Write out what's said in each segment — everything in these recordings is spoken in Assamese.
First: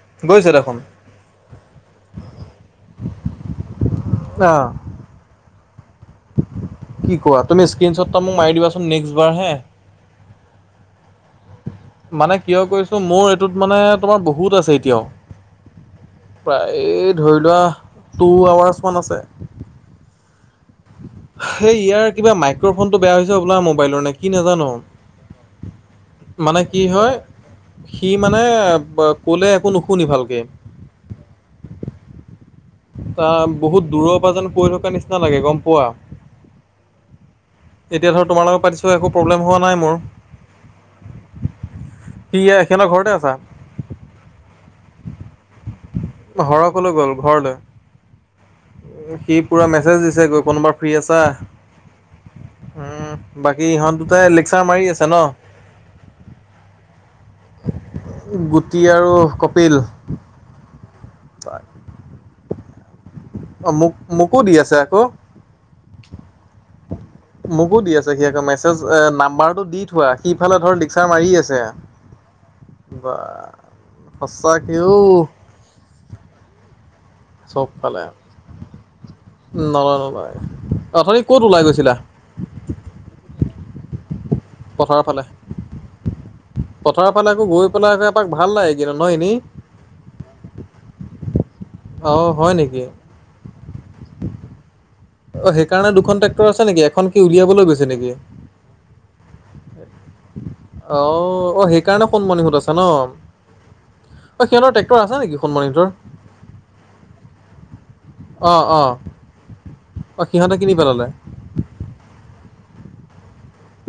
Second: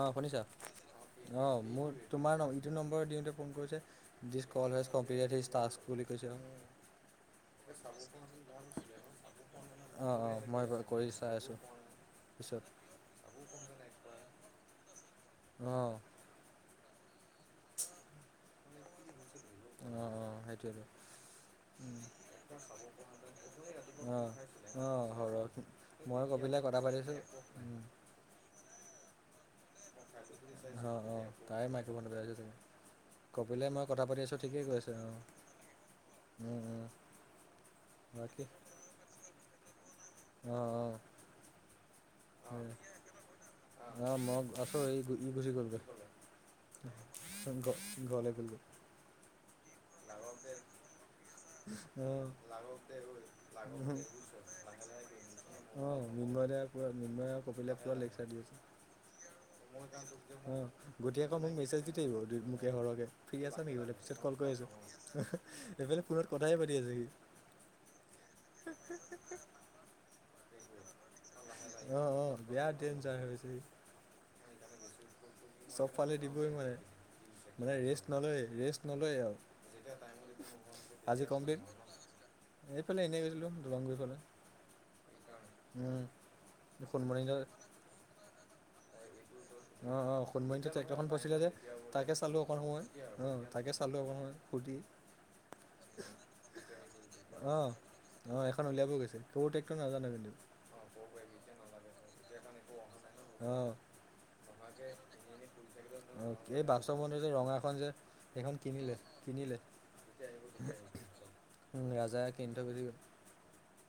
অ', শুনিছা? গৈছে দেখোন। অ', মোৰ তোমাৰ ইটো নম্বৰ দিওঁতে ফোন কৰিছে। দিছ কল অ'। হেছ কমপ্লিটএড হিছ টাস্ক বুলি কৈছে। কি কোৱা, তুমি স্ক্ৰীনশট এটো মাক মাৰি দিবাচোন নেক্সট বাৰ হে? অ', অ', মই কৰি চাই আছোঁ। মানে কিয় পিছত কৈছোঁ মোৰ এইটোত মানে তোমাৰ বহুত আছে এতিয়াও। অ'। প্ৰাইয়ে ধৰি লোৱা টু আৱাৰ্চ মান আছে। অ', সেইটোয়েটো। সেই উম, ইয়াৰ কিবা মাইক্ৰফোনটো বেয়া হৈছে হ'বলা মোবাইলৰ নে কি অ', নাজানো। অ', হয় [unintelligible] মই কপিলে মানে কথা কি পাতিছো, হয় উম। সি মানে ব ক'লে একো নু অ', অ', তাই [unintelligible] তাৰ কপিলে মই বহুত কথা দূৰৰ পাতি পৰা আছোঁ যেন ঠিকেই কৰি কৈ আছে থকা অ', নিচিনা লাগে, গম পোৱা। উম, উম, এতিয়া ধৰ বাকী তোমাৰ লগত পাতিছো একো প্ৰব্লেম হোৱা নাই মোৰ। [unintelligible] কি এয়া সিঁহতৰ ঘৰতে আছা। অ', মই আছো, এই ই গুচি গ'লগে। ঘৰৰ ক'লৈ [unintelligible] ঘ ঘৰলে গ'লগে। উম, সি পোৰা মেছেজ দিছে গৈ কোনোবা ফ্ৰী আছা। অ', উম বাকী ইহঁত দুটাই লেকচাৰ মাৰি আছে ন [unintelligible] অ', মৃন্ময় দাই পোৰা মৃন্ময় আৰু কপিলে পোৰা লেকচাৰ দি আছে। গুটি আৰু কপিল অ', [unintelligible] আকৌ মোক মেছেজ দি থাকিব মোকে [unintelligible] ফ্ৰী আছা অ নেকি মোক বোলে পিছত কল মোকো কৰি দি আছোঁ, আছে আকৌ সেইফালে ফোনত কথাইে পাতি আছে সি। মোকো দি আছে সি আকৌ মেছেজ এ নাম্বাৰটো দি থোৱা, সি ইফালে ধৰ লেকচাৰ মাৰি আছ অ', অ', বেয়া [unintelligible] বা ডেঞ্জাৰ হৈ আছে সি। সঁচাকে অ'। চবফালে দিবই মানে। মানে চবফালে ৰেষ্ট নলয়, ৰেষ্ট নলয়েই নলয় নলয় আও। অথনি ক'ত ওলাই গৈছিলা। এইফালে এনে গৈছিলো, দলংগুৰি ফালে। পথাৰৰ ফালে। উম। পথাৰৰ সোণমণি ফালে দা আকৌ গৈ পেলাই আকৌ এপাক ভাল লাগে কিন্তু ন এনেই। অ', অ', সোনমণিহতে যে ট্ৰেক্টৰখন ফচিলে যে, তাকে অ চালোঁ হয় অকণ নেকি সময়। অ', তাকে চালোঁ অকণমান সময়, ফূৰ্তি। অ সেইকাৰণে দুখন ট্ৰেক্টৰ আছে নেকি এখন কি উলিয়াবলৈ অ', গৈছে নেকি অ', এখন উলিয়াব গৈছিল। সৰু টেক্টৰ নাজানে কিন্তু। অ', অ', সেইকাৰণে সোনমণি হত আছে ন। অ', এই সিহঁতৰ ট্ৰেক্টৰ আছে নেকি সন্মানিতৰ? [unintelligible] মন্দিৰৰ যে ৰঙাখন যে। এইখন অ', অ', কিনিলে-কিনিলে। অ', সিহঁতে কিনি পেলালে। উম, ৰাজাই কিনি থৈ গুছি গ'ল।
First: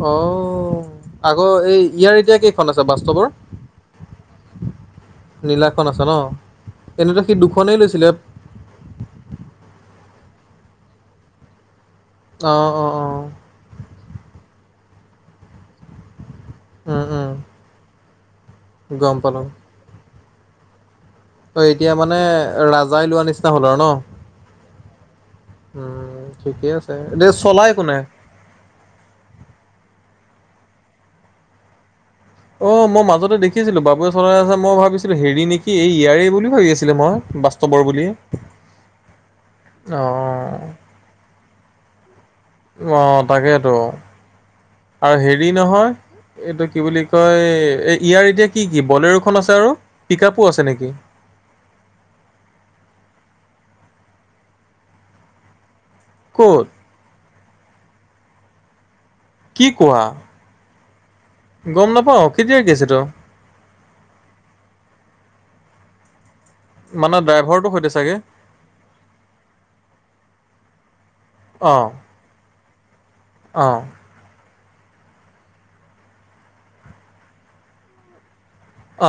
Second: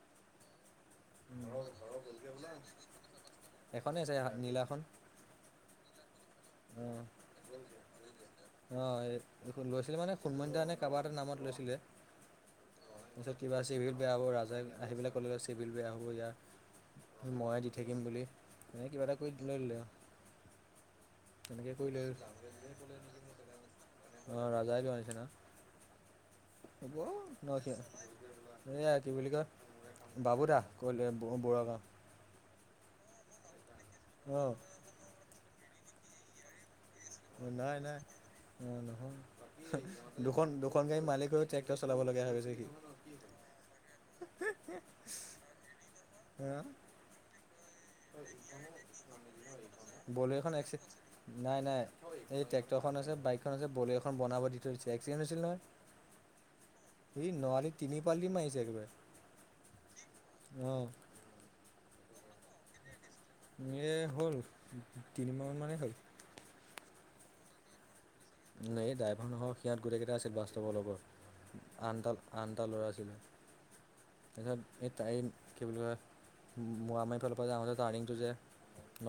অ', আগৰ এই ইয়াৰ এতিয়া কেইখন আছে বাস্তৱৰ। এখনেই আছে নীলাখন নীলাখন আছে ন, এনেতো সি দুখনেই লৈছিলে। অ', এইখন লৈছিলে মানে সোনমনি দাহঁতে কাবাৰ এটা নামত লৈছিলে। অ', অ', অ', অ'। তাৰপিছত কিবা চিভিল বেয়া হ'ব ৰাজাই আহি পেলাই ক'লে চিভিল বেয়া হ'ব ইয়াৰ। উম। উম, ময়ে দি থাকিম বুলি, মানে কিবা গম এটা পালোঁ। কৰি লৈ ল'লে আৰু। অ', তেনেকৈ কৰি এতিয়া লৈ মানে ৰাজাই লোৱা নিচিনা হ'ল আৰু ন। অ', ৰাজাই লোৱা হৈছে উম, ঠিকে ন, আছে। হ'ব এতিয়া [unintelligible] চলাই কোনে? এইয়া কি বুলি কয়, বাবু দা [unintelligible] বুঢ়াগাওঁ। অ', মই মাজতে দেখিছিলোঁ বাবুৱে চলাই গাঁও আছে মই ভাবিছিলোঁ হেৰি নেকি এই ইয়াৰেই বুলি ভাবি আছিলোঁ। মই অ', বাস্তৱৰ নাই-নাই বুলি। অ', নহয় অ', দুখন-দুখন গাড়ী মালিক হৈ টেক্টৰ চলাব লগিয়া হৈ গৈছে। সি। অ', তাকেইতো। আৰু হেৰি নহয়, অ', এইটো কি বুলি কয় এই ইয়াৰ এতিয়া কি-কি বলেৰোখন আছে আৰু পিক আপো আছে নেকি? নাই-নাই। এই ট্ৰেক্টৰখন আছে বাইকখন আছে বলেৰো এখন বনাব দি থৈছে একছেন্স হৈছিল নহয়? ক'ত? সি নুৱাৰালি তিনি পালটি মাৰিছে একবাৰে। কি কোৱা? অ'। গম নাপাওঁ, কেতিয়া কেছ এইতো? এ হ'ল, তিনিমাহ মানেই হ'ল। মানে ড্ৰাইভৰটো সৈতে চাগে? এই ড্ৰাইভৰ নহয় সিয়াত গোটেই কেইটা আছিল বাস্তৱৰ লগৰ, অ আনাটাল আনটা ল'ৰা আছিলে। অ'। তাৰপিছত এই [unintelligible] কি বুলি কয়, মমাৰি ফালৰ পৰা যাওঁতে টাৰ্ণিংটো যে?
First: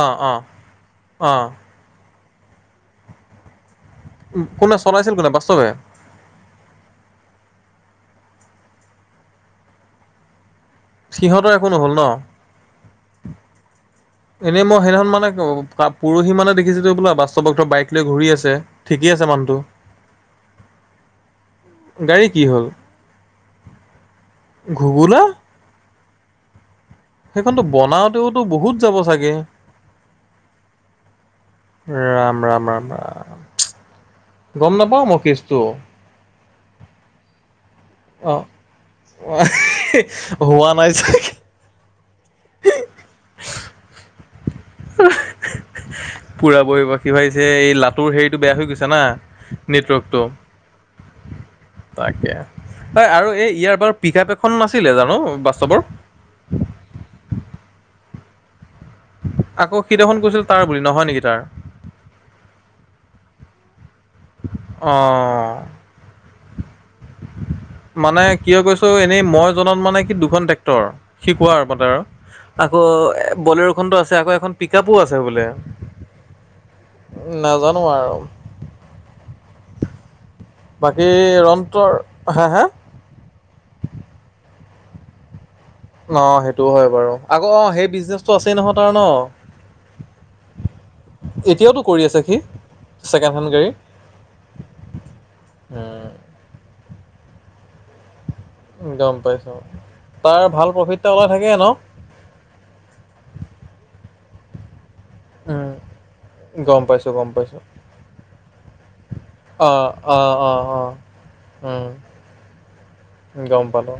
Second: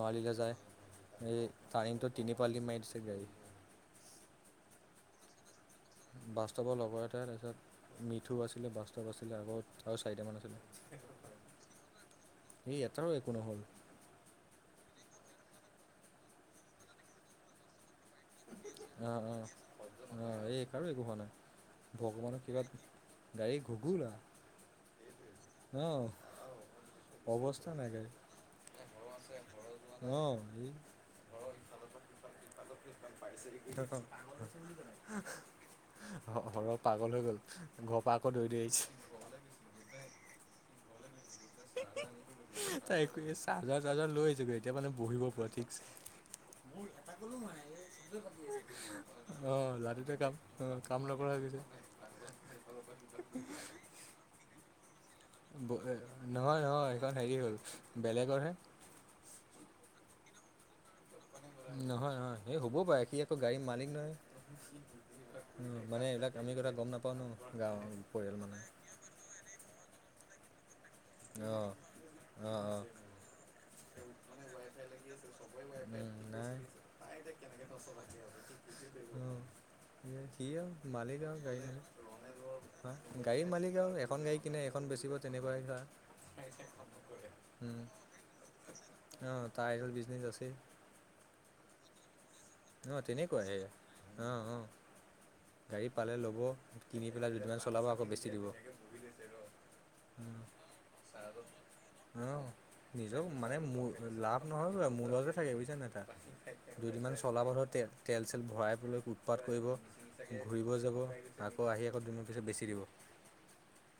অ অ যায় অ এই টাৰ্ণিং টো তিনি পালটি মাৰি দিছে গাড়ী। কোনে, চলাইছিল কোনে বাস্তৱে? বাস্তৱৰ লগৰ এটা তাৰপিছত মিথু আছিলে বাষ্টৱ আছিলে আৰু আৰু চাৰিটামান আছিলে। সিহঁতৰ একো নহ'ল ন এই এটাৰো একো নহ'ল। এনেই মই হেদিনাখন মানে পুৰহী মানে দেখিছিলোঁ হবলা? বাস্তৱ বাইক লৈ ঘূৰি আছে। ঠিকেই আছে অ', অ', মানুহটো অ', এই কাৰো একো হোৱা নাই। গাড়ী ভগৱানৰ কি হ'ল কৃপাত, গাড়ী ঘুগোলা। ঘুগুলা অ'। সেইখনতো অৱস্থা নাই গাড়ি, বনাওতেওতো বহুত যাব চাগে অ', [unintelligible] ৰাম-ৰাম-ৰাম-ৰাম। [unintelligible] সৰহ পাগল মই কেচটো হৈ গল। ঘৰৰপা আকৌ অ দৌৰি-দৌৰি আহিছে। [unintelligible] হোৱা নাই চাগে। তাই একো হে চাৰ্জাৰ-চাৰ্জাৰ লৈ আহিছোগে এতিয়া মানে বহিব পৰা ঠিকছে। পুৰা বহিবাসী ভাবিছে এই লাটোৰ হেৰিটো বেয়া হৈ গৈছে না অ', লাডোতে কাম অ', কাম নকৰা হৈ গৈছে। [unintelligible] এই আৰু এই ইয়াৰ বাৰ এই পিক আপ এখন নাছিলে জানো? বাস্তৱৰ [unintelligible] নহয়-নহয় এইখন হেৰি হ'ল, বেলেগৰ হে। আকৌ সি দেখোন কৈছিল তাৰ বুলি, নহয় নেকি তাৰ? নহয়-নহয় সেই হ'ব পাৰে সি একৌ গাড়ীৰ মালিক নহয়। অ উম, মানে এইবিলাক আমি কটা গম নাপাওঁ ন। গাঁৱৰ মানে পৰিয়াল কিয় মানুহ কৈছোঁ, এনেই মই জনাত মানে সি দুখন ট্ৰেক্টৰ। সি কোৱাৰ অ', মতে আৰ, আকৌ এ বলেৰো [unintelligible] উম নাই। নাজানো আৰু অ', সিয়ে অও বাকী মালিক আও গাড়ি মালিক। ৰন্তৰ হা হা [unintelligible] গাড়ীৰ মালিক আৰু এখন গাড়ী কিনে এখন বেচিব তেনেকুৱাই [unintelligible] অ', সেইটোও হয় বাৰু। আকৌ অ', উম, সেই বিজনেচ অ', তাৰ [unintelligible] বিজনেছ আছেই। এতিয়াওতটো কৰি আছে সি? অ', ছেকেণ্ড তেনেকুৱা হেণ্ড গাড়ী এয়া। অ', অ', গাড়ী পালে ল'ব, কিনি পেলাই দুদিনমান চলাব আকৌ বেছি দিব। গম পাইছোঁ, উম। পায় ভাল প্ৰফিট এটা ওলাই থাকে ন। অ', নিজৰ মানে মোৰ লাভ নহয় বাৰু মোৰ লগতে তাকে উম বুইছা নাই তাৰ, গম পাইছোঁ দুইদিমান চ গম চলাব পাইছোঁ ন, তে তেল চেল ভৰায় পিনে উৎপাত কৰিব, অ অ অ ঘূৰিব অ যাব। আকৌ আহি আকৌ উম দুদিন পিছত বেচি দিব। গম পালো,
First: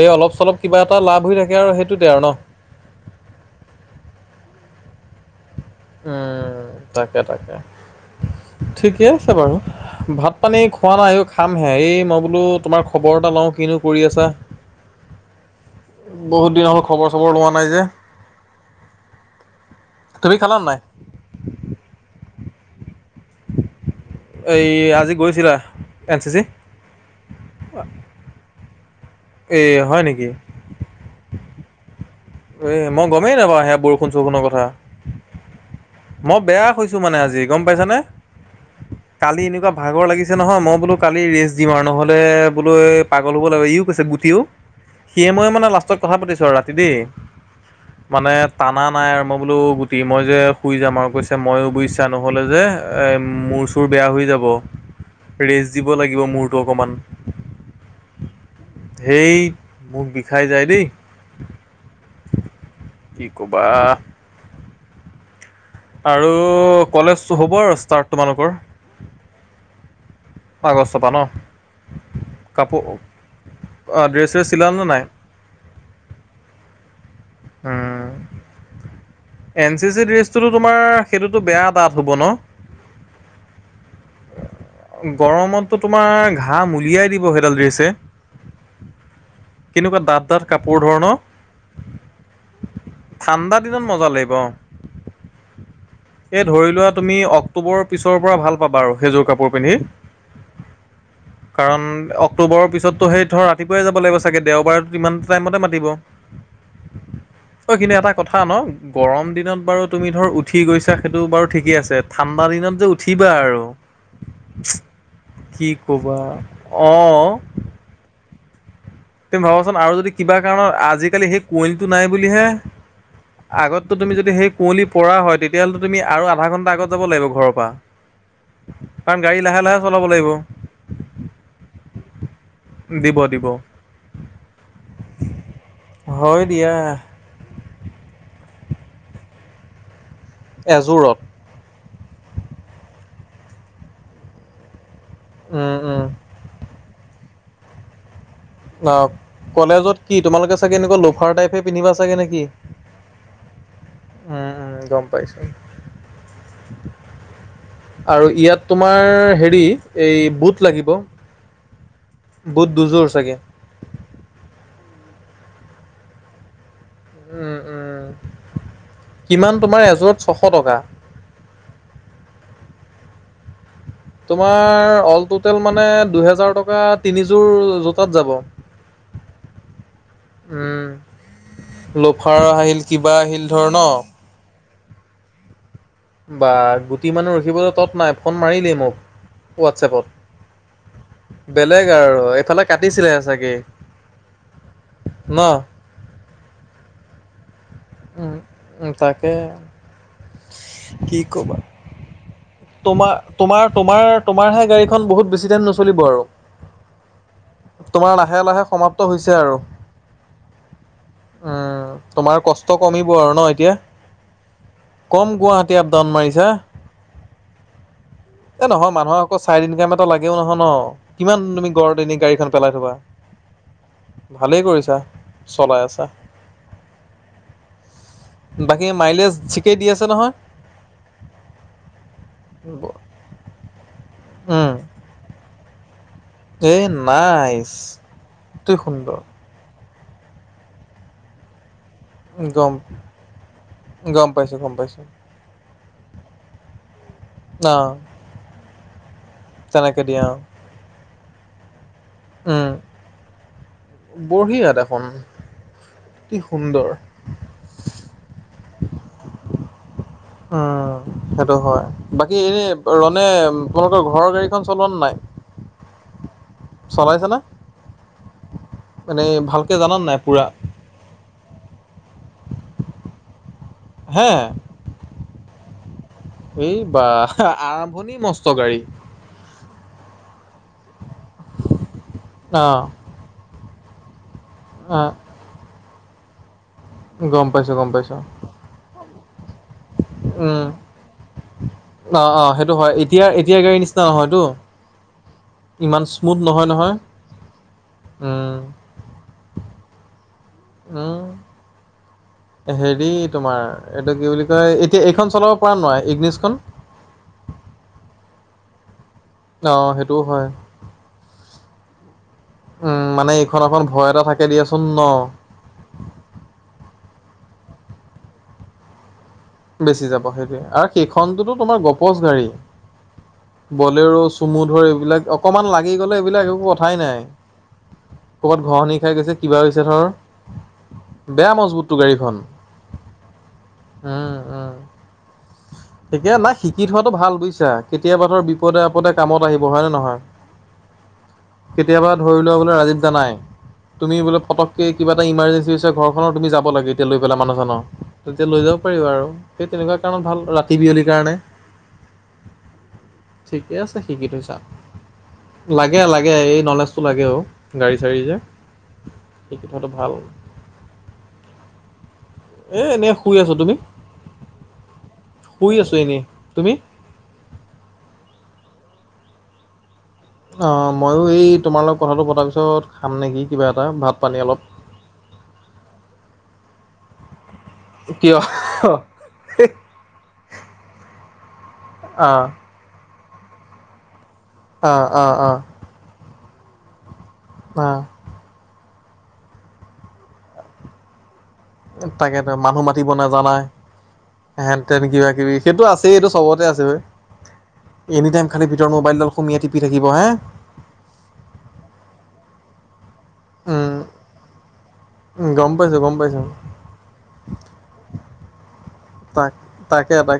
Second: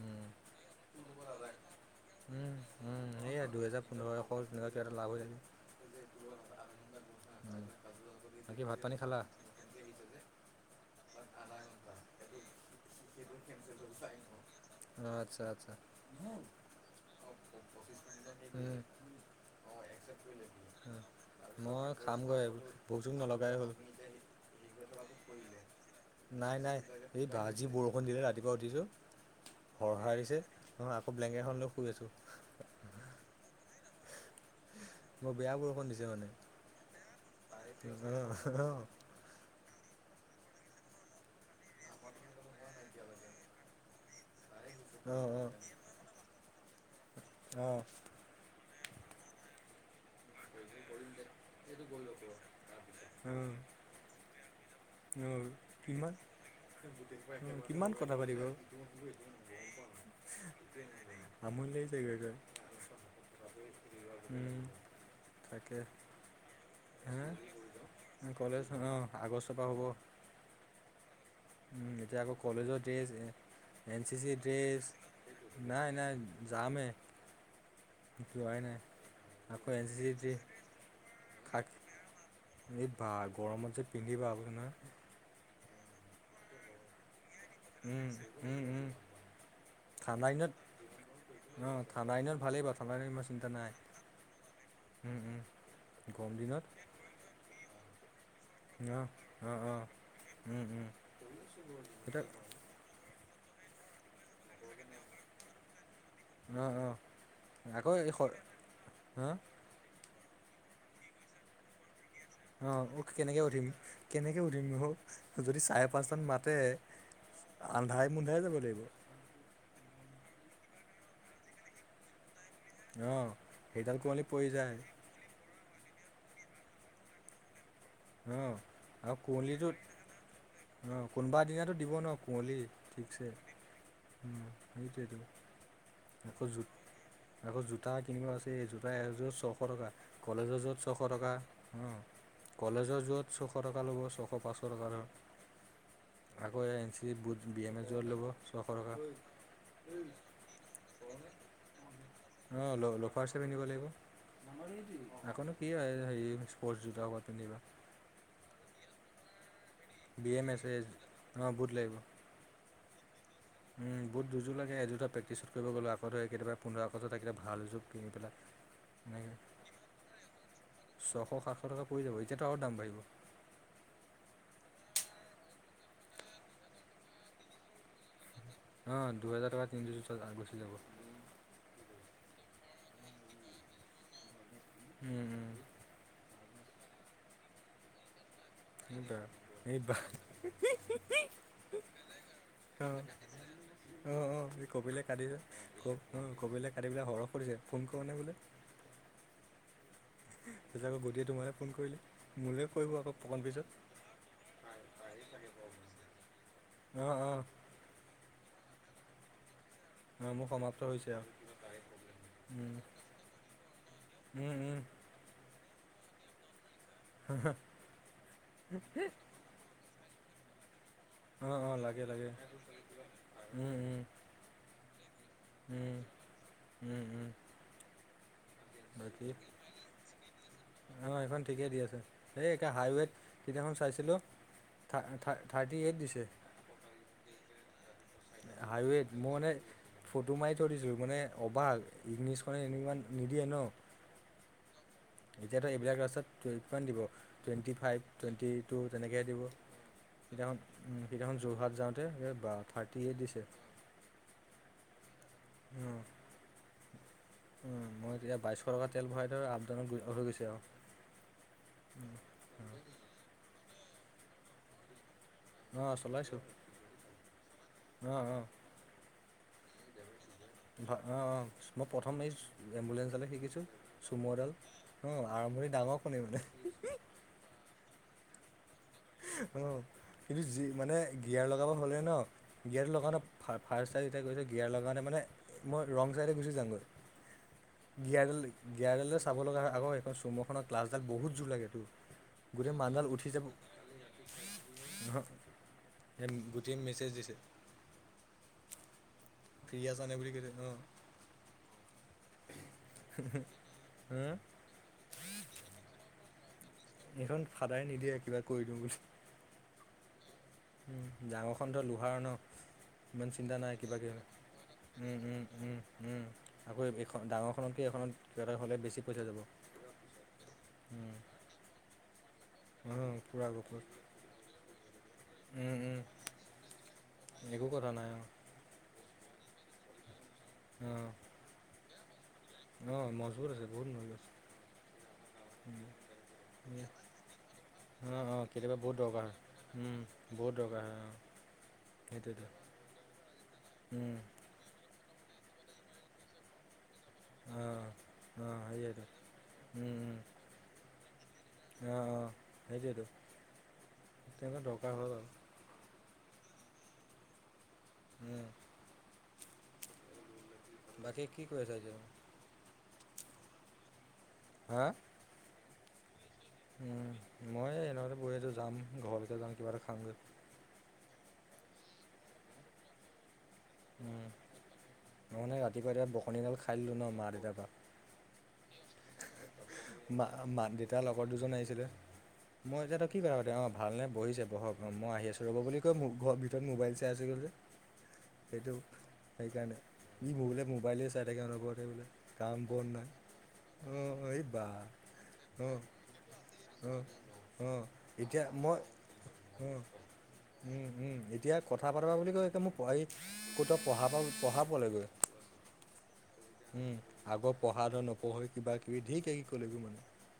এই অলপ চলপ কিবা এটা লাভ হৈ থাকে আৰু সেইটোতে আৰু ন। উম, উম, এইয়া দুহেজাৰ পোন্ধৰশ তেনেকুৱা কিবা এটা লাভ হৈ থাকে। উম, তাকে- তাকে উম, বাকী ভাত পানী ঠিকে খালা? আছে বাৰু। ভাত পানী খোৱা নাই অ', খামহে, এই মই বোলো তোমাৰ খবৰ এটা লওঁ কিনো কৰি আছা। অ', চা আতচ্ছা। বহুত দিন হ'ল খবৰ চবৰ লোৱা নাই যে। [unintelligible] তুমি খালা নাই। মই খামগৈ আৰু ভুক চুক নলগাই হ'ল। এই আজি গৈছিলা এন চি চি [unintelligible] নাই- নাই। এই বা যি বৰষুণ দিলে, ৰাতিপুৱা উঠিছোঁ, এই হৰ হয় হৰাই নেকি দিছে। অ', আকৌ ব্লেংকেতখন লৈ শুই আছোঁ। [unintelligible] এ মই গমেই নাপাওঁ সেয়া বৰষুণ চৰষুণৰ কথা, বৰ বেয়া বৰষুণ দিছে মানে। মই বেয়া হৈছো মানে আজ জি গম অ', পাইছানে, কালি এনেকুৱা ভাগৰ লাগিছে নহয়, মই বোলো কালি ৰেচ দিম আৰু নহ'লে বোলো এ পাগল হ'ব লাগিব ইও কৈছে গুট তিও, অ', সিয়ে মই অ', মানে লাষ্টত কথা পাতিছো আৰু ৰাতি দেই। অ'। মানে টানা নাই আৰু মই বোলো গোট বি মই যে শুই যাম আও কৈছে মইয়ো বুইছা নহ'লে যে এ উম, মোৰ চুৰ বেয়া হৈ যাব, উম, ৰেষ্ট দিব কিমান লাগিব মূৰটো অকমান। কিমান কথা পাতিবা। সেই মোক বিষাই যায় দেই আমনি লাগি যায়গে গৈ। কি ক'বা। উম, তাকে। আৰু হা কলেজটো হ'ব আৰু ষ্টাৰ্ট তোমালোকৰ। কলেজ অ', আগষ্টৰ পৰা হ'ব আগষ্ট পা ন, উম, এতিয়া আকৌ কলেজৰ কাপোৰ ড্ৰেছ ড্ৰেছ চেছ চিলালা নে নাই। নাই-নাই যাম হে। উম। যোৱাই নাই। এন চি চি ড্ৰেচটোতো তোমাৰ সেইটোতো বেয়া খাক, ডাঠ হ'ব ন এই বা গৰমত যে পিন্ধিবা কৈছোঁ নহয়। গৰমতটো তোমাৰ ঘাম উলিয়াই দিব সেইডাল ড্ৰেছ। উম, উম, উম। কেনেকুৱা ডাঠ ঠাণ্ডা ডাঠ দিনত, কাপোৰ ধৰণৰ অ', ঠাণ্ডা দিনত ভালেই বাও ঠাণ্ডা দিনত ইমান চিন্তা ঠাণ্ডা নাই। দিনত মজা লাগিব অ উম, উম, গৰম এই দিনত। ধৰি লোৱা তুমি অক্টোবৰৰ পিছৰ পৰা ভাল পাবা আৰু অ', সেইযোৰ কাপোৰ অ', পিন্ধি, অ', উম, উম, কাৰণ এতিয়া অক্টোবৰৰ পিছত ত' সেই ধৰ ৰাপুৱাই যাব লাগিব চাগে, দেওবাৰেতো ইমান টাইমতে মাতিব। অ', আকৌ কিন্তু এটা এই কথা ন গৰম হা দিনত বাৰু তুমি ধৰ উঠি গৈছা, সেইটো বাৰু ঠিকেই আছে। ঠাণ্ডা দিনত যে অ', অ', উঠিবা কেনেকে আৰু উঠিম কেনেকে উঠিম অ', যদি কি চাৰে ক'বা পাঁচটাত মাতে। অ আন্ধাৰে মুন্ধাৰে যাব লাগিব। তুমি ভাবাচোন আৰু যদি কিবা কাৰণত আজিকালি সেই কুঁৱলীটো নাই বুলিহে। অ', সেইডাল আগততো তুমি কুঁৱলী যদি পৰি সেই যায় কুঁৱলী পৰা হয় তে তিয়া হ'লেটো তুমি আৰু আধা ঘণ্টা আগত যাব লাগিব ঘৰৰ পা। অ'। আৰু কাৰণ গাড়ী লাহে- কুঁৱলীটোত লাহে চলাব লাগিব। অ', কোনোবা এদিনাতো দিব ন কুঁৱলী। দিব ঠিকছে, দিব উম, সেইটোৱেইতো, হয় আকৌ যো দিয়া আকৌ জোতা কিনিব আছেই, জোতা এযোৰ ছশ টকা, কলেজৰ যোৰত ছশ এযোৰত টকা, অ'। কলেজৰ যোৰত ছশ টকা ল'ব, ছশ পাঁচশ টকা ধৰ। উম, উম। আকৌ এ N C boot B M S য'ত ল'ব। ছশ টকা অ', কলেজত কি তোমালোকে চাগে এনেকুৱা লোফাৰ টাইপে পিন্ধিবা চাগে নে অ', ল ল'ফাৰছহে পিন্ধিব লাগিব। উম উম গম পাইছো আকৌ নো কি হয় হেৰি স্প'ৰ্ট জোতাসোপা পিন্ধিবা। আৰু ইয়াত তোমাৰ হেৰি এই B M boot S S, লাগিব অ', বোট লাগিব। বুট দুযোৰ চাগে। উম, বুট দুযোৰ লাগে এজোৰটা প্ৰেকটিছত কৰিব গ'লে আকৌ ধৰ এই কেতেবা পোন্ধৰ [unintelligible] থাকিলে উম ভাল এযোৰ উম কিনি পেলাই, এনেকে। কিমান তোমাৰ এযোৰত ছশ টকা ছশ সাতশ টকা পৰি যাব, এতিয়াতো আৰু দাম বাঢ়িব। তোমাৰ অল টোটেল মানে দুহেজাৰ টকা তিনিযোৰ জোতাত যাব। অ', দুহেজাৰ টকা তিনি [unintelligible] গুচি যাব। লোফাৰ আহিল কিবা আহিল ধৰ ন। উম, উম। বা গুটি মানুহ ৰখিবলৈ তত নাই। ফোন মাৰিলেই মোক, এই বা এই বা হোৱাটচেপত। বেলেগ আৰু এইফালে অ কাটিছিলেহে চাগে। অ', অ', কবিলে কাটিছে, ন অ', কবিলে কাটিলে হৰক সুধিছে, ফোন কৰোনে উম, বোলে। উম, তাকে। তেতিয়া আকৌ কি গ'দিয়ে তোমালে ক'বা ফোন কৰিলে। মোলৈ কৰিব আকৌ তোমাৰ অকণ পিছত তোমাৰ- তোমাৰ তোমাৰহে গাড়ীখন বহুত বেছি টাইম নচলিব আৰু। অ', অ'। তোমাৰ লাহে- লাহে সমাপ্ত হৈছে আৰু। অ মোৰ সমাপ্ত হৈছে আৰু উম, তোমাৰ কষ্ট উম কমিব আৰু ন এতিয়া। উম উম কম গুৱাহাটী আপ ডাউন মাৰিছা। [unintelligible] এ নহয় মানুহক আকৌ ছাইট ইনকাম এটা লাগেও নহয় ন। কিমান অ তুমি অ ঘৰত লাগে এনে লাগে গাড়ীখন পেলাই থ'বা, উম উম ভালেই কৰিছা। চলাই উম, আছা উম, উম। বাকী মাইলেজ ঠিকেই দি আছে নহয়। অ', সেইখন ঠিকেই দি আছে, এই এতিয়া হাইৱেত সিদিনাখন চাইছিলোঁ উম থা- থা থাৰটি এইট দিছে। এই নাইচ, অতি হাইৱেত সুন্দৰ। মই মানে ফটো মাৰি থৈ দিছোঁ, মানে অবাক ইগনিছখনে গম এনেকোৱা গম পাইছো গম পাইছোঁ। এতিয়াতো এইবিলাক ৰাষ্টাত [unintelligible] দিব। অ টুৱেণ্টি ফাইভ টুৱেণ্টি টু তেনেকেহে দিব। কেনেকে দিয়া অ সেইদিনাখন উম, সেইদিনাখন যোৰহাট যাওঁ এ বা উম থাৰ্টিএইট দিছে, বঢ়িয়া দেখোন উম। কি সুন্দৰ। উম, মই তেতিয়া বাইছশ টকা তেল ভৰাই থৈ আপডাউন [unintelligible] উম। সেইটো হয়, বাকী এনে ৰনে তহঁতৰ ঘৰৰ গাড়ীখন চলাওঁ নাই। অ', চলাইছোঁ চলাইছে নে? অ', অ'। মানে ভালকে জান নাই পোৰা। অ', মই প্ৰথমেই এই এম্বুলেঞ্চলেহে শিকিছোঁ। হে চুমৰডাল অ', আৰম্ভণি ডাঙৰ শুনিবলে। এই বাহ। আ আৰম্ভণি মস্ত গাড়ী। অ', কিন্তু যি মানে গিয়াৰ লগাব হ'লে ন, অ', গিয়াৰটো লগাওঁতে ফা ফাৰ্ষ্ট চাইডে যেতিয়া গৈছে, গিয়াৰ লগাওতে অ', মানে মই ৰং ছাইডে গুচি যাওঁগৈ, গম পাইছোঁ, গম পাইছোঁ। গিয়াৰ গেয়াৰদালো চাব লগা আকৌ এইখন উম, চুম'খনত ক্লাছডাল বহুত জোৰ লাগেতো, অ', অ', সেইটো গোটেই হয়। মানুহগাল এতিয়া উঠি যাব এতিয়াৰ গাড়ীৰ নিচিনা নহয়তো। ইমান স্মুথ [unintelligible] নহয় গোটিয়ে নহয়। মেছেজ দিছে। উম। ফ্ৰী আছা নে বুলি কৈছে অঁ উম, হেৰি তোমাৰ এইটো কি হুম, বুলি কয় এই এতিয়া এইখন চলাব পাৰা নোৱাৰা, ইগনিছখন। এইখন ফাদাৰে নিদিয়ে কিবা কৰি দিওঁ বুলি। অ', সেইটোও হয়। উম, ডাঙৰখনটো লোহাৰ ন, উম, মানে ইমান চিন্তা এইখন নাই অকণ ভয় কিবাকিবি এটা হ'লে, থাকে দিয়াচোন ন? উম, উম। উম, উম, আকৌ এখন ডাঙৰখনতকে এখনত কিবা এটা হ'লে বেছি পইচা যাব। বেছি যাব সেইটোৱে, আৰু উম সেইখনটোতো তোমাৰ গপচ গাড়ী। উম, পোৰা গ বলেৰো চুমু ধৰ এইবিলাক অকমান উম লাগি উম গ'লে এইবিলাক একো কথাই নাই। একো কৰা নাই অ'। ক'ৰবাত ঘহঁনি খাই গৈছে, কিবা হৈছে ধৰ। অ'। বেয়া মজবুতটো গাড়ীখন। অ', মজবুত আছে, বহুত মজবুত আছে। অ'। উম। তেতিয়া নাই শিকি থোৱাটো ভাল বুজিছা, অঁ কেতিয়াবা ধৰ অঁ কেতিয়াবা বহুত বিপদে-আপদে দৰকাৰ কামত আহিব হয় নে উম নহয়। বহুত দৰকাৰ হয় অঁ কেতিয়াবা সেইটোৱেতো ধৰি লোৱা বোলে ৰাজীৱ দা নাই, উম, তুমি বোলে ফটক কে কিবা এটা ইমাৰ্জেঞ্চি হৈছে ঘৰখনৰ তুমি যাব লাগে এতিয়া লৈ পেলাই অ', মানুহজনক, তেতিয়া লৈ অ', যাব সেইটোৱেটো পাৰিবা আৰু। সেই উম, তেনেকুৱা উম, কাৰণত ভাল, ৰাতি বিয়লিৰ কাৰণে। অ'। সেইটোৱেটো ঠিকে আছে শিকি থৈচা। তেনেকুৱা দৰকাৰ হয় বাৰু লাগে- লাগে এই নলেজটো লাগে অ', গাড়ী চাড়ী যে। উম, শিকি থোৱাটো ভাল। বাকী কি কৰি আছা এতিয়া। এই এনেই শুই আছো, তুমি। হা। শুই আছো এনে, তুমি। মই এই এহেতৰ ঘৰতে বহি আছো যাম, ঘৰলেকে যাম, কিবা এটা খামগৈ। অ', ময়ো এই তোমাৰ লগত কথাটো পতাৰ পিছত খাম নেকি কিবা এটা ভাত উম। পানী অলপ। মই মানে ৰাতিপুৱাই- ৰাতিপুৱাই বকনিগাল খাই দিলো ন মা- দেউতাৰ পা। কিয়। মা-মা দেউতাৰ লগৰ দুজন আহিছিলে, মই এতিয়া ত কি কথা পাতিম, অ', ভালনে বহিছে বহক অ মই অ আহি আছো অ ৰ'ব বুলি কৈ মোৰ ঘৰৰ ভিতৰত মোবাইল চাই আছিলোঁ যে। [unintelligible] সেইটো সেইকাৰণে, ই [unintelligible] মোবাইলেই চাই থাকে অনবৰত বোলে, তাকেতো কাম মানুহ বন নাই, মাতিব নাজানাই অ', এই বা হেন তেন কিবা কিবি, অ', সেইটো আছেই এইটো চবতে আছে অ', [unintelligible] অ', এনি এতিয়া টাইম খালি মই ভিতৰত মোবাইলডাল সুমিয়াই অ', টিপি থাকিব হে। উম, উম, এতিয়া কথা পাতবা বুলি কয় এতিয়া মোৰ [unintelligible] [unintelligible] উম পঢ়াব পঢ়াবলৈগৈ। উম, গম পাইছো গম পাইছো উম, আগৰ পঢ়াটো নপঢ়ি কিবা কিবি ধি পাই, তাকে তাক